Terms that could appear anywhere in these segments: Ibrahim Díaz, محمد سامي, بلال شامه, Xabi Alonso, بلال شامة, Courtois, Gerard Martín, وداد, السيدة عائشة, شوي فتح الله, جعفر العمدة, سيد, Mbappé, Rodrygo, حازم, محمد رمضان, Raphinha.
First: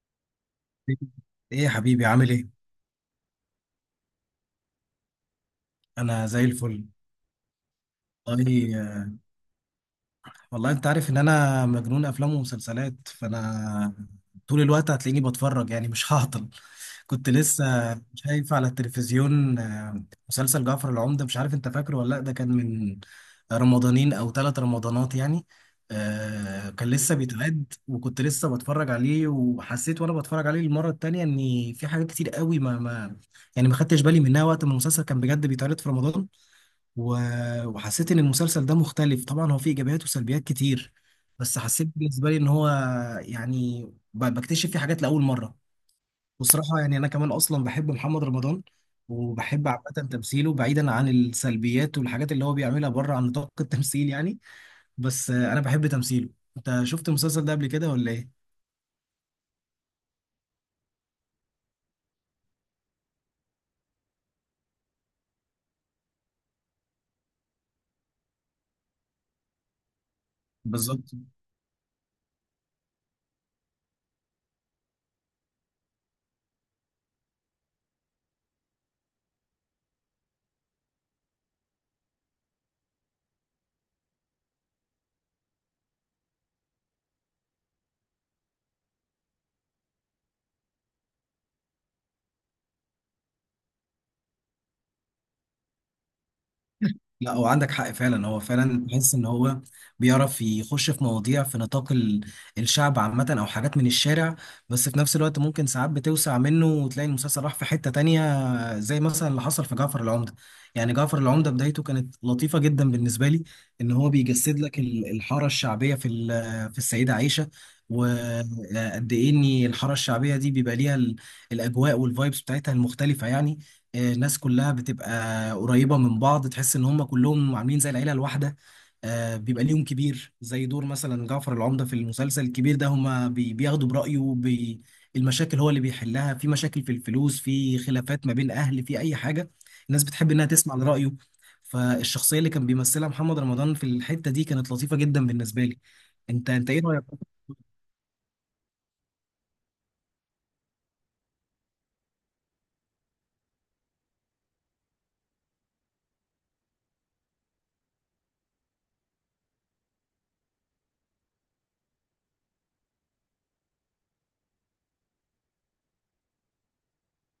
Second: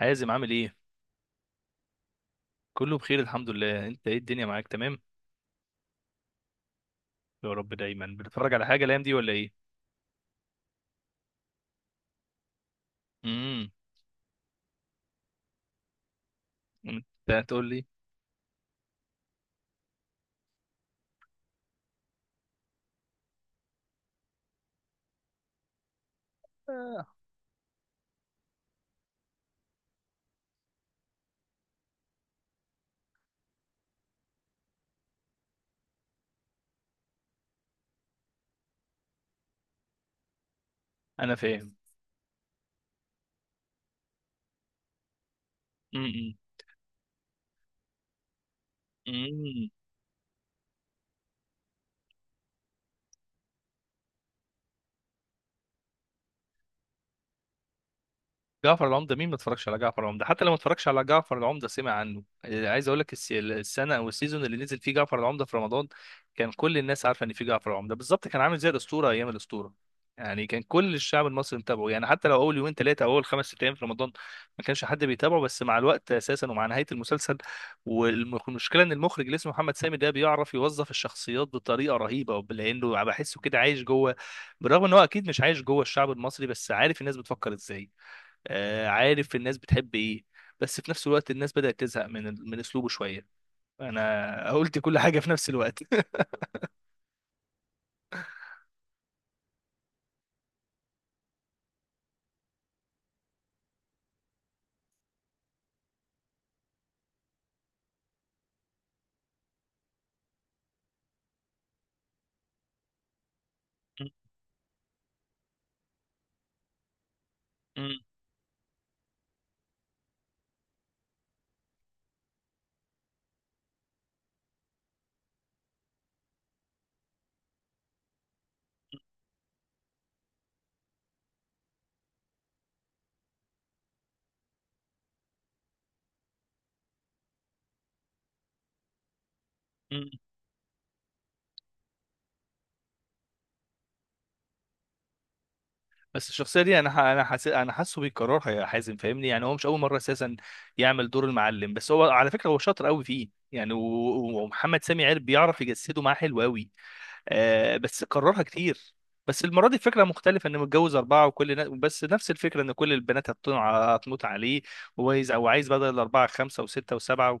حازم عامل ايه؟ ايه يا حبيبي عامل ايه؟ كله بخير الحمد لله. انت ايه الدنيا معاك تمام؟ انا زي الفل. يا رب. دايما بتتفرج على حاجه الايام والله دي ولا ايه؟ انت عارف ان انا مجنون افلام ومسلسلات، امم فانا طول الوقت هتلاقيني بتفرج، يعني مش هعطل. انت كنت لسه هتقول لي. شايف على التلفزيون مسلسل جعفر العمدة، مش عارف انت فاكره ولا لا. ده كان من رمضانين او ثلاث رمضانات يعني. كان لسه بيتعد وكنت لسه بتفرج عليه، وحسيت وانا بتفرج عليه المرة التانية ان في حاجات كتير قوي ما يعني ما خدتش بالي منها وقت ما المسلسل كان بجد بيتعرض في رمضان. و- وحسيت ان المسلسل ده مختلف. طبعا هو فيه ايجابيات وسلبيات كتير، انا بس فاهم. حسيت بالنسبه لي ان هو يعني ب- بكتشف فيه حاجات لاول مره. بصراحه يعني انا كمان اصلا بحب محمد رمضان، وبحب امم عامه تمثيله بعيدا عن السلبيات والحاجات اللي هو بيعملها بره عن نطاق التمثيل يعني. بس انا بحب تمثيله. انت شفت المسلسل ده قبل كده ولا ايه؟ جعفر العمدة مين ما اتفرجش على جعفر العمدة؟ حتى لو ما اتفرجش على جعفر العمدة سمع عنه. عايز اقول لك السنة او السيزون اللي نزل فيه جعفر العمدة في رمضان، كان كل الناس عارفة ان في جعفر العمدة. بالظبط كان عامل زي الأسطورة ايام الأسطورة، يعني كان كل بالظبط. الشعب المصري متابعه. يعني حتى لو اول يومين ثلاثة او اول خمس ست ايام في رمضان ما كانش حد بيتابعه، بس مع الوقت اساسا ومع نهاية المسلسل. والمشكلة ان المخرج اللي اسمه محمد سامي ده بيعرف يوظف الشخصيات بطريقة رهيبة، لانه بحسه كده عايش جوه. بالرغم ان هو اكيد مش عايش جوه الشعب المصري، بس عارف الناس بتفكر ازاي. عارف الناس بتحب ايه. بس في نفس الوقت الناس بدأت تزهق من من اسلوبه شوية. انا قلت كل حاجة في نفس الوقت. لا هو عندك حق فعلا، هو فعلا بحس ان هو بيعرف يخش في مواضيع في نطاق الشعب عامة او حاجات من الشارع، بس في نفس الوقت ممكن ساعات بتوسع منه وتلاقي المسلسل راح في حتة تانية، زي مثلا اللي حصل في جعفر العمدة. يعني جعفر العمدة بدايته كانت لطيفة جدا بالنسبة لي، ان هو بيجسد لك الحارة الشعبية في في السيدة عائشة، م- م- وقد ايه ان الحاره الشعبيه دي بيبقى ليها الاجواء والفايبس بتاعتها المختلفه يعني. الناس كلها بتبقى قريبة من بعض، تحس ان هم كلهم عاملين زي العيلة الواحدة. بيبقى ليهم كبير زي دور مثلا جعفر العمدة في المسلسل الكبير ده، هم بياخدوا برأيه. بي المشاكل هو اللي بيحلها، في مشاكل في الفلوس، في خلافات ما بين أهل، في أي حاجة الناس م. بتحب انها تسمع لرأيه. فالشخصية اللي كان بيمثلها محمد رمضان في الحتة دي كانت لطيفة جدا بالنسبة لي. بس انت الشخصية انت دي ايه انا رأيك؟ انا حاسس، انا حاسه بيكررها يا حازم فاهمني. يعني هو مش اول مرة اساسا يعمل دور المعلم، بس هو على فكرة هو شاطر قوي فيه يعني. ومحمد سامي عارف بيعرف يجسده معاه حلو قوي. بس كررها كتير. بس المرة دي الفكرة مختلفة، انه متجوز أربعة وكل بس نفس الفكرة ان كل البنات هتموت عليه، وعايز او عايز بدل الأربعة خمسة وستة وسبعة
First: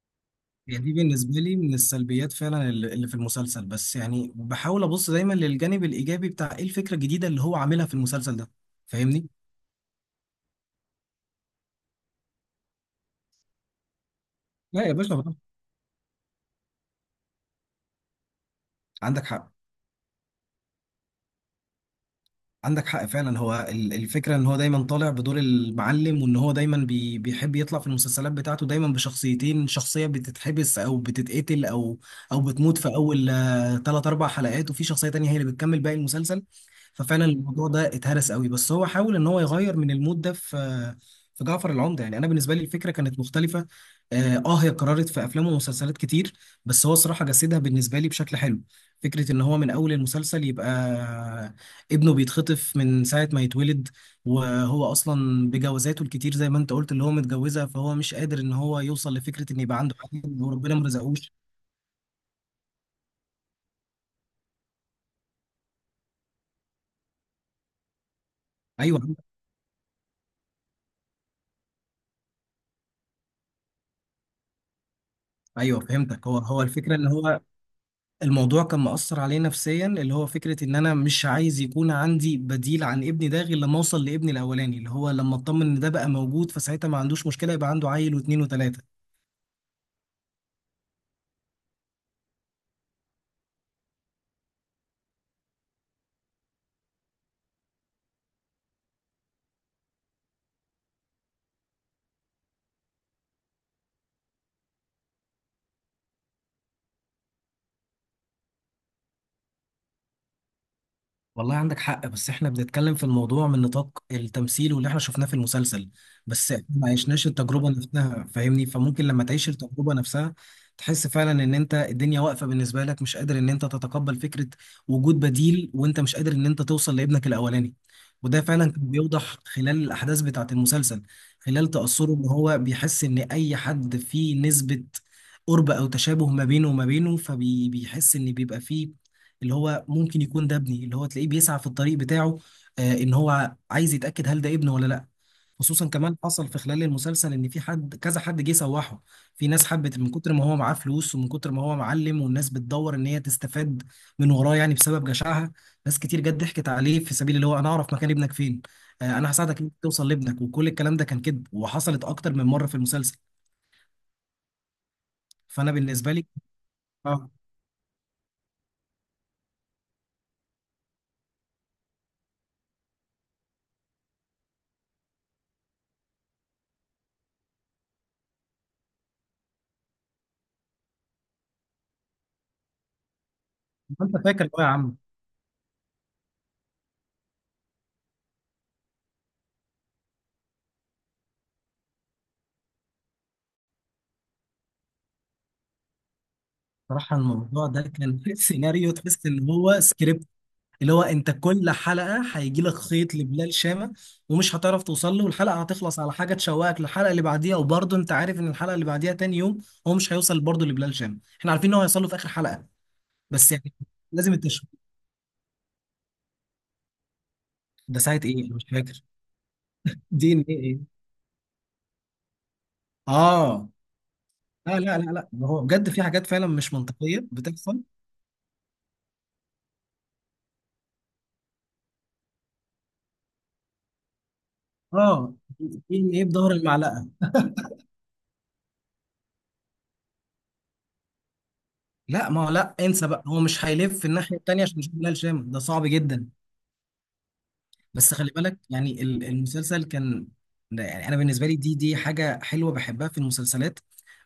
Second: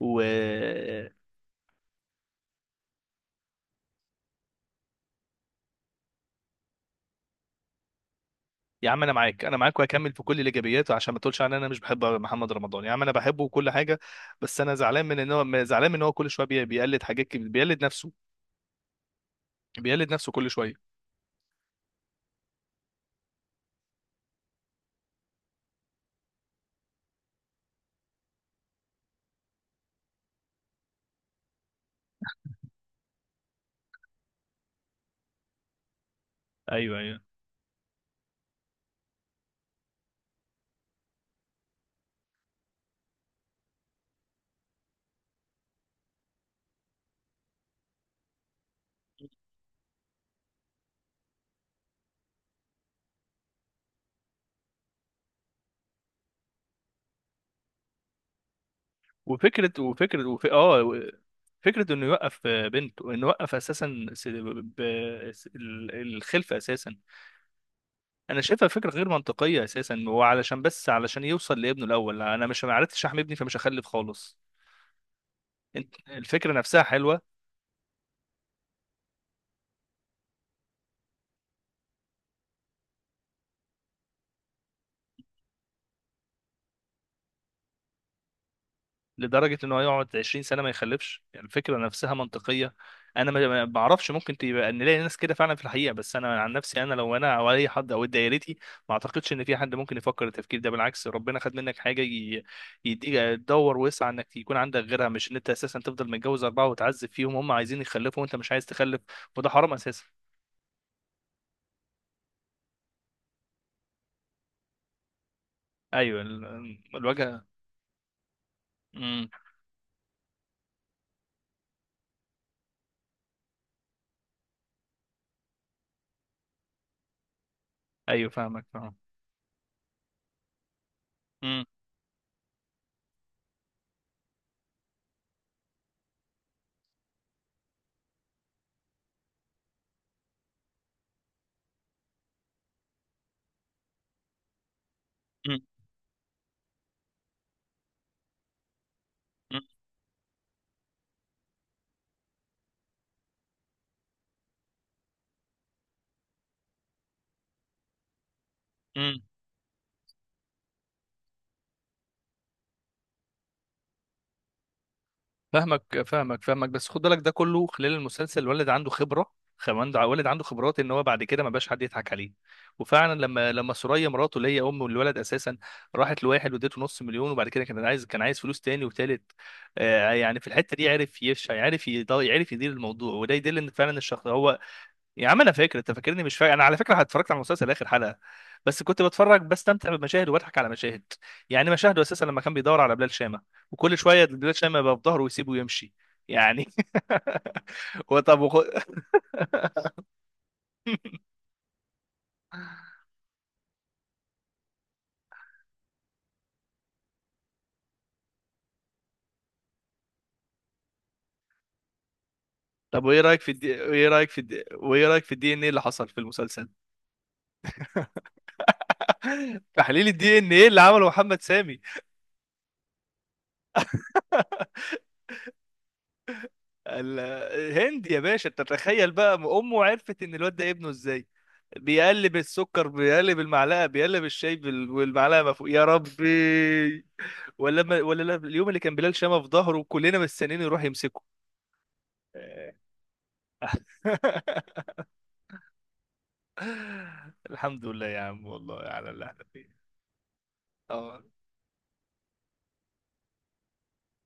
و... هي دي بالنسبة لي من السلبيات فعلا اللي في المسلسل، بس يعني بحاول أبص دايما للجانب الإيجابي بتاع إيه الفكرة الجديدة اللي هو عاملها في المسلسل ده. يا عم انا فاهمني؟ معاك، انا معاك، وهكمل في كل الايجابيات عشان ما تقولش ان انا مش بحب محمد رمضان. يا عم انا بحبه وكل حاجه. بس انا لا يا زعلان باشا من ان طبعاً. هو زعلان من ان هو كل شويه بيقلد حاجات كبيرة، بيقلد نفسه. عندك حق. بيقلد نفسه كل شويه. عندك حق فعلا، هو الفكرة ان هو دايما طالع بدور المعلم، وان هو دايما بي بيحب يطلع في المسلسلات بتاعته دايما بشخصيتين، شخصية بتتحبس او بتتقتل او او بتموت في اول تلات اربع حلقات، وفي شخصية تانية هي اللي بتكمل باقي المسلسل. ايوه ايوه. ففعلا الموضوع ده اتهرس قوي، بس هو حاول ان هو يغير من المود ده في في جعفر العمدة. يعني انا بالنسبة لي الفكرة كانت مختلفة. اه هي اتكررت في افلام ومسلسلات كتير، بس هو الصراحة جسدها بالنسبة لي بشكل حلو. فكرة ان هو من اول المسلسل يبقى ابنه بيتخطف من ساعة ما يتولد، وهو أصلا بجوازاته الكتير زي ما أنت قلت اللي هو متجوزها، فهو مش قادر إن هو يوصل لفكرة إن وفكره يبقى عنده حاجة وفكره وربنا اه ما رزقوش. فكره انه يوقف بنته، انه يوقف اساسا س... ب... س... ال- الخلفه اساسا. انا شايفها فكره غير أيوه. منطقيه اساسا، وعلشان بس علشان يوصل لابنه الاول. انا مش، ما عرفتش احمي ابني فمش هخلف خالص. أيوه فهمتك. هو الفكره هو نفسها الفكرة إن حلوه. هو الموضوع كان مأثر عليه نفسيا، اللي هو فكرة إن أنا مش عايز يكون عندي بديل عن ابني ده غير لما أوصل لابني الأولاني، اللي هو لما أطمن إن ده بقى موجود، فساعتها ما عندوش مشكلة يبقى عنده عيل واتنين وتلاتة. لدرجه ان هو يقعد 20 سنه ما يخلفش، يعني الفكره نفسها منطقيه. انا ما بعرفش، ممكن تبقى نلاقي ناس كده فعلا في الحقيقه، بس انا عن نفسي، انا لو انا او اي حد او دايرتي ما اعتقدش ان في حد ممكن يفكر التفكير ده. بالعكس، ربنا خد منك حاجه يديك تدور وسع انك يكون عندك غيرها، مش ان انت اساسا تفضل متجوز اربعه وتعذب فيهم، هم عايزين يخلفوا وانت مش عايز تخلف. وده حرام اساسا. والله عندك حق، بس احنا بنتكلم في الموضوع من نطاق التمثيل واللي احنا شفناه في المسلسل. ايوه بس احنا ما عشناش الواجهه. التجربة نفسها فاهمني، فممكن لما امم تعيش التجربة نفسها تحس فعلا ان انت الدنيا واقفة بالنسبة لك، مش قادر ان انت تتقبل فكرة وجود بديل وانت مش قادر ان انت توصل لابنك الاولاني. ايوه وده فاهمك فعلا كان فاهم. بيوضح خلال الاحداث بتاعة المسلسل، خلال تأثره ان هو بيحس ان اي حد فيه نسبة قرب او تشابه ما بينه وما بينه، فبيحس ان بيبقى فيه اللي هو ممكن يكون ده ابني، اللي هو تلاقيه بيسعى في الطريق بتاعه. آه ان هو عايز يتأكد هل ده ابنه ولا لا. خصوصا كمان حصل في خلال المسلسل ان في حد، كذا حد جه سوحه. في ناس حبت من كتر ما هو معاه فلوس ومن كتر ما هو معلم، والناس بتدور ان هي تستفاد من وراه يعني بسبب جشعها. ناس كتير جت ضحكت عليه في سبيل اللي هو انا اعرف مكان ابنك فين، آه امم انا هساعدك انك توصل لابنك، وكل الكلام ده كان كذب وحصلت اكتر من مرة في المسلسل. فانا فاهمك بالنسبة لي فاهمك فاهمك، بس خد بالك ده اه كله خلال المسلسل الولد عنده خبره. خمان الولد عنده خبرات، ان هو بعد كده ما بقاش حد يضحك عليه. وفعلا لما سوريا مراته اللي هي ام الولد اساسا راحت لواحد واديته نص مليون، وبعد كده كان عايز، كان عايز فلوس تاني وتالت. آه يعني في الحته دي عرف يعرف يعرف يدير الموضوع، وده يدل ان فعلا انت الشخص فاكر هو. بقى يا عم؟ يا عم انا فاكر. انت فاكرني مش فاكر؟ انا على فكره اتفرجت على المسلسل اخر حلقه. بس كنت بتفرج، بستمتع بالمشاهد، وبضحك على مشاهد. يعني مشاهده اساسا لما كان بيدور على بلال شامه، وكل شويه بلال شامه يبقى في ظهره ويسيبه ويمشي يعني. صراحة الموضوع ده كان وطب وخ... سيناريو، تحس ان هو سكريبت اللي هو انت كل حلقة هيجي لك خيط لبلال شامة، ومش هتعرف توصل له، والحلقة هتخلص على حاجة تشوقك للحلقة اللي بعديها، وبرضه انت عارف ان الحلقة اللي بعديها تاني يوم هو مش هيوصل برضه لبلال شامة، احنا عارفين ان هو هيوصل له في اخر حلقة. طب وايه رايك في بس يعني لازم التشويق. الدي ان ايه اللي حصل في المسلسل؟ ده ساعة ايه، انا مش فاكر. تحليل دي الدي ان ان ايه؟ ايه اللي ايه؟ عمله محمد سامي. اه لا لا لا لا، هو بجد في حاجات فعلا مش منطقية بتحصل. الهند يا باشا. انت تتخيل بقى امه عرفت ان الواد ده ابنه ازاي؟ بيقلب السكر، بيقلب المعلقه، بيقلب الشاي اه والمعلقه ما فوق. دي يا ان ربي. ايه بظهر المعلقة؟ ولا لا، اليوم اللي كان بلال شامه في ظهره كلنا مستنيين يروح يمسكه. لا ما هو لا، انسى بقى، هو مش هيلف الناحية التانية عشان يشوف بلال شام، ده صعب جدا. الحمد لله بس يا خلي عم، بالك والله يعني على اللي احنا فيه. المسلسل كان ده يعني انا اه. بالنسبة لي دي حاجة حلوة بحبها في المسلسلات،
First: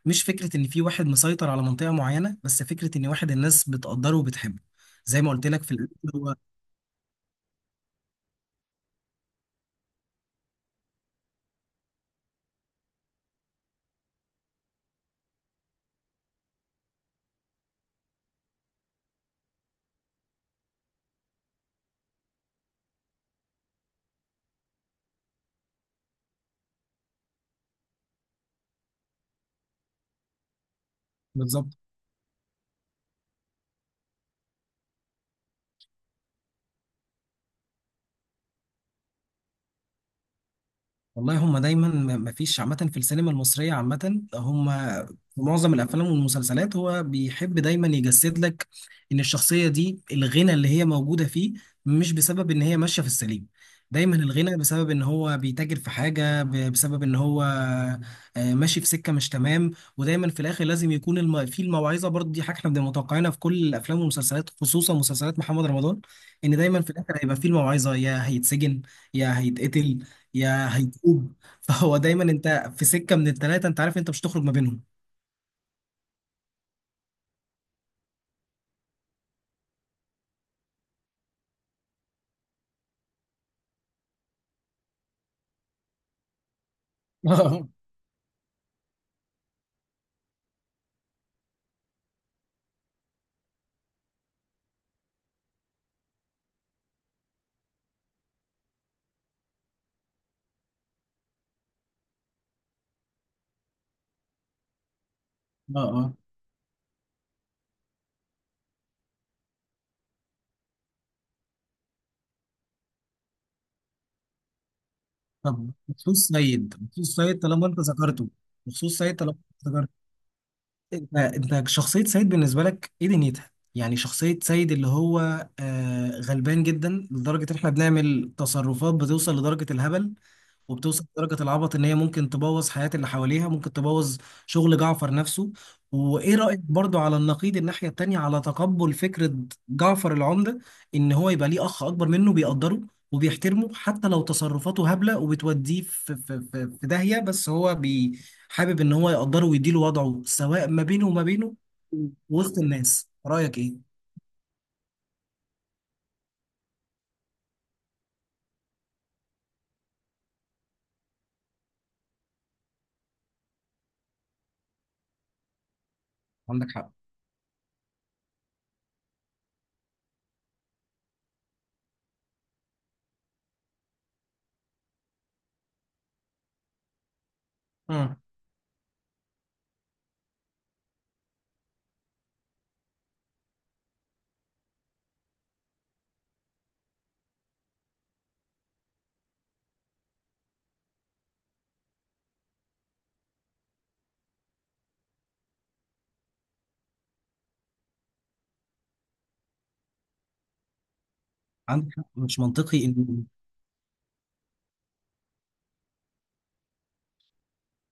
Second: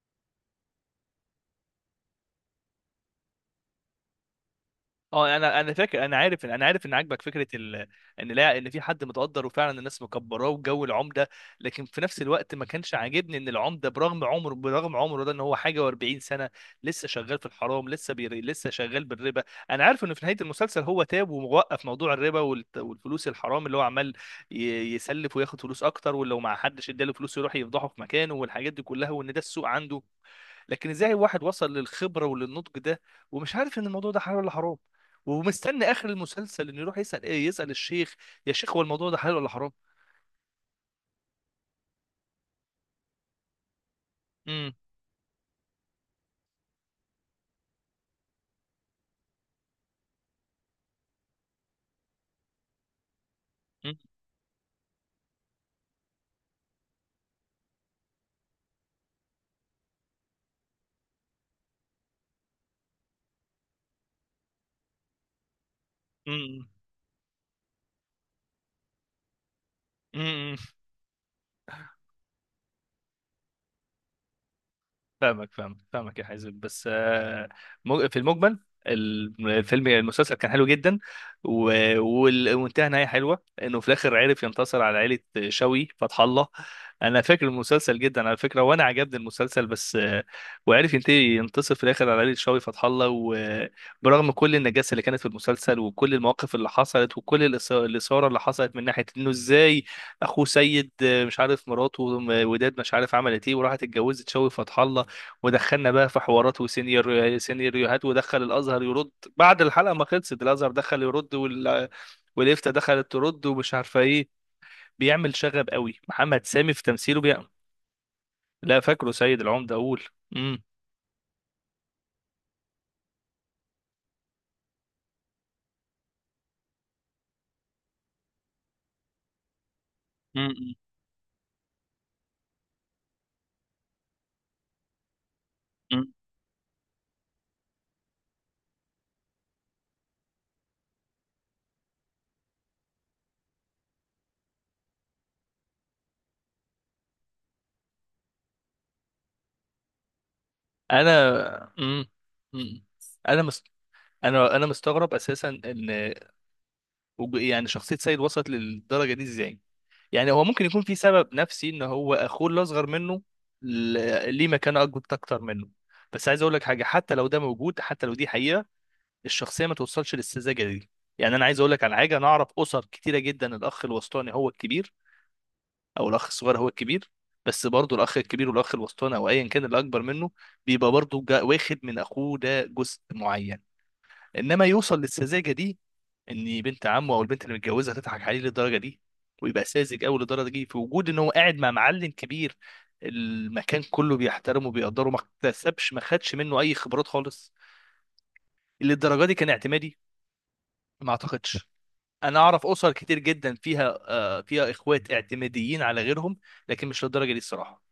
مش فكرة ان في واحد مسيطر على منطقة معينة، بس فكرة ان واحد الناس بتقدره وبتحبه زي ما اه قلت انا، لك انا في الأول. فاكر انا هو عارف انا عارف ان عاجبك فكره ان لا، ان في حد متقدر وفعلا الناس مكبراه وجو العمده. لكن في نفس الوقت ما كانش عاجبني ان العمده، برغم عمره ده، ان هو حاجه و40 سنه لسه شغال في الحرام، لسه لسه شغال بالربا. انا عارف انه في نهايه المسلسل هو تاب ووقف موضوع الربا والفلوس الحرام اللي هو عمال ي... يسلف وياخد فلوس اكتر، ولو ما حدش اداله فلوس يروح يفضحه في مكانه والحاجات دي كلها، وان ده السوق عنده. لكن ازاي واحد وصل بالظبط. للخبره وللنضج ده ومش عارف ان الموضوع ده حلال ولا حرام، ومستني اخر المسلسل انه يروح يسال ايه، يسال الشيخ، يا شيخ هو الموضوع ده حلال ولا حرام؟ والله هم دايما مفيش عامة في السينما المصرية عامة هم امم في معظم الأفلام والمسلسلات هو بيحب دايما يجسد لك إن الشخصية دي الغنى اللي هي موجودة فيه مش بسبب إن هي ماشية في السليم، دايما الغنى بسبب إن هو بيتاجر في حاجة بسبب إن هو ماشي في سكة مش تمام. ودايما في الآخر لازم يكون الم... في الموعظة، برضه دي حاجة إحنا بنبقى متوقعينها في كل الأفلام والمسلسلات، خصوصا مسلسلات محمد رمضان. إن امم دايما في الآخر هيبقى في الموعظة، يا هيتسجن يا هيتقتل امم يا هيتوب. فهو دايما انت في سكه من الثلاثه، انت عارف انت مش هتخرج ما بينهم. فاهمك فاهمك فاهمك يا حازم. بس في المجمل الفيلم المسلسل كان حلو جدا، وانتهى نهايه حلوه انه في الاخر عرف ينتصر على عائله شوي فتح الله. انا فاكر اه. المسلسل جدا على فكره، وانا عجبني المسلسل بس وعرف ينتهي، ينتصر في الاخر على عائله شوي فتح الله، وبرغم كل النجاسه اللي كانت في المسلسل وكل المواقف اللي حصلت وكل الاثاره اللي حصلت من ناحيه انه ازاي اخوه سيد، مش عارف مراته وداد مش عارف عملت ايه وراحت اتجوزت شوي فتح الله، ودخلنا بقى اه في حوارات سيناريوهات ودخل الازهر يرد. بعد الحلقه ما خلصت الازهر دخل يرد والإفتاء دخلت ترد ومش عارفه ايه. بيعمل شغب طب قوي بخصوص محمد سامي سيد، في بخصوص تمثيله. سيد بيعمل، طالما انت ذكرته، لا، بخصوص فاكره سيد طالما سيد انت العمده ذكرته، اقول. امم انت انت شخصيه سيد بالنسبه لك ايه دنيتها؟ يعني شخصيه سيد اللي هو آه غلبان جدا لدرجه ان احنا بنعمل تصرفات بتوصل لدرجه الهبل، مم. وبتوصل لدرجة العبط، ان هي ممكن تبوظ حياة اللي حواليها، ممكن تبوظ شغل جعفر نفسه. مم. وايه رأيك برضو على النقيض الناحية التانية على تقبل فكرة جعفر العمدة، ان هو يبقى ليه اخ اكبر منه بيقدره وبيحترمه حتى لو تصرفاته هبلة وبتوديه في داهية، بس هو بي حابب ان هو يقدره ويديله وضعه سواء ما بينه انا، وما بينه امم وسط امم الناس. انا رأيك مست... ايه؟ انا مستغرب اساسا ان، يعني شخصيه سيد وصلت للدرجه دي ازاي. يعني هو ممكن يكون في سبب نفسي ان هو اخوه اللي اصغر منه ليه مكانه اكبر اكتر منه. بس عايز اقول لك عندك حاجه، حق. حتى لو ده موجود، حتى لو دي حقيقه، الشخصيه ما توصلش للسذاجه دي. يعني انا عايز اقول لك على حاجه، انا اعرف اسر كتيره جدا الاخ الوسطاني هو الكبير، او الاخ الصغير هو الكبير. بس برضه الاخ مم. الكبير والاخ الوسطاني او ايا كان اللي اكبر منه بيبقى برضه واخد من اخوه ده جزء معين. انما يوصل للسذاجه دي، ان بنت عمه او البنت اللي متجوزها تضحك عليه للدرجه دي، ويبقى ساذج قوي للدرجه دي في وجود ان هو قاعد مع معلم كبير، المكان كله بيحترمه وبيقدره، ما اكتسبش ما خدش منه اي خبرات خالص للدرجه دي. كان اعتمادي، ما اعتقدش. عندك حق انا مش اعرف منطقي اسر كتير ان جدا فيها فيها اخوات اعتماديين على غيرهم، لكن مش للدرجه دي الصراحه.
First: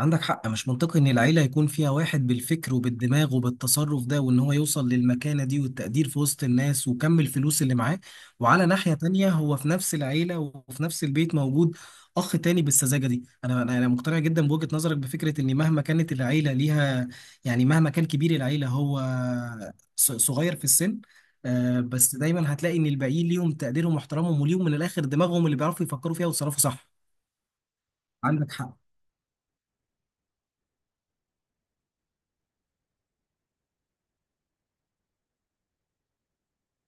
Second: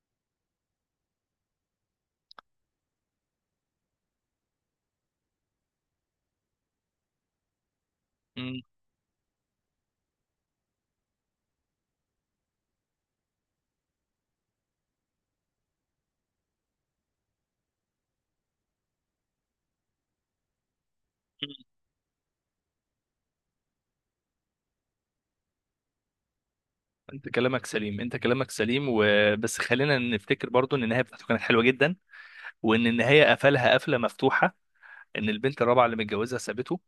عندك حق مش منطقي ان العيله يكون فيها واحد بالفكر وبالدماغ وبالتصرف ده وان هو يوصل للمكانه دي والتقدير في وسط الناس وكم الفلوس اللي معاه، مم. وعلى ناحيه تانية هو في نفس العيله وفي نفس البيت موجود اخ تاني بالسذاجه دي. انا انا أنا مقتنع جدا بوجهه نظرك، بفكره ان مهما كانت العيله ليها، يعني مهما كان كبير العيله هو صغير في السن، بس دايما هتلاقي ان الباقيين ليهم تقديرهم واحترامهم وليهم من الاخر دماغهم اللي بيعرفوا يفكروا فيها ويتصرفوا صح. انت كلامك سليم، عندك حق. وبس خلينا نفتكر برضو ان النهايه بتاعته كانت حلوه جدا، وان النهايه قفلها قفله مفتوحه، ان البنت الرابعه اللي متجوزها سابته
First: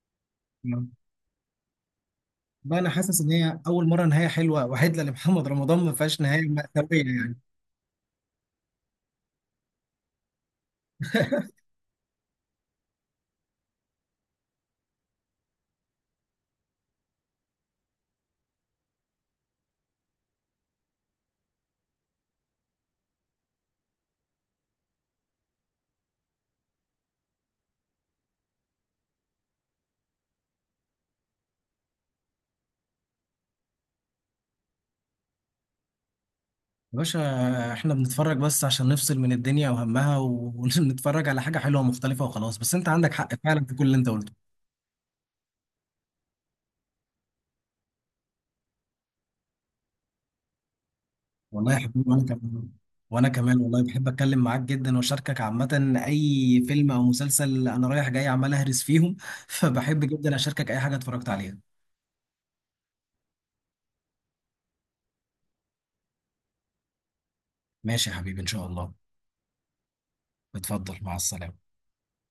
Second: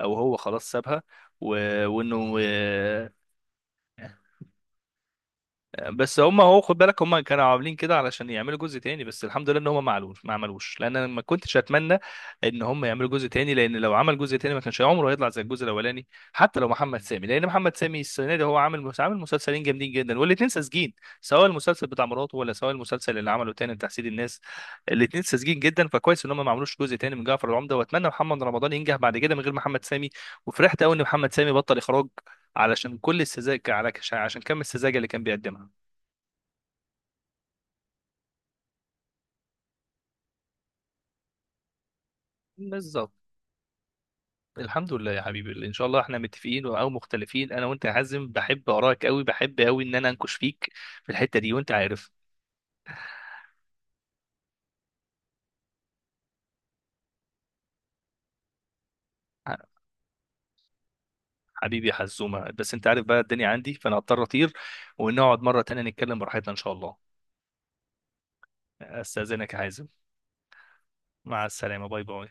او هو خلاص نعم. سابها، و... وانه. بقى انا حاسس ان هي اول مره نهايه حلوه وعدله لمحمد رمضان ما بس فيهاش هم نهايه اهو خد بالك مأساويه هم يعني. كانوا عاملين كده علشان يعملوا جزء تاني، بس الحمد لله ان هم ما عملوش. لان انا ما كنتش اتمنى ان هم يعملوا جزء تاني، لان لو عمل جزء تاني ما كانش عمره هيطلع زي الجزء الاولاني حتى لو محمد سامي، لان محمد سامي السنه دي هو عامل عامل مسلسلين جامدين جدا والاتنين ساذجين، سواء المسلسل بتاع مراته ولا سواء المسلسل اللي عمله تاني لتحسيد الناس، الاتنين ساذجين جدا. فكويس ان هم ما عملوش جزء تاني من جعفر العمده، واتمنى محمد رمضان ينجح بعد كده من غير محمد سامي. وفرحت قوي ان محمد سامي بطل اخراج علشان كل السذاجه، على عشان كم السذاجه اللي كان بيقدمها. يا باشا احنا بنتفرج بس عشان نفصل من الدنيا وهمها و- ونتفرج على حاجه حلوه ومختلفه وخلاص، بس انت بالظبط. عندك حق فعلا في كل اللي انت قلته. الحمد لله يا حبيبي، ان شاء الله احنا متفقين او مختلفين انا وانت يا حازم، بحب اراك قوي، بحب قوي ان انا انكش فيك في الحته دي وانت والله يا حبيبي عارف. وانا كمان، وانا كمان والله بحب اتكلم معاك جدا واشاركك عامه اي فيلم او مسلسل. انا رايح جاي عمال اهرس فيهم ح- فبحب جدا اشاركك اي حاجه اتفرجت عليها. حبيبي يا حزومه، بس انت عارف بقى الدنيا عندي فانا هضطر اطير، ونقعد مره تانية نتكلم براحتنا ان شاء الله. ماشي يا حبيبي ان شاء الله. استاذنك يا حازم. اتفضل مع مع السلامه. السلامه باي باي.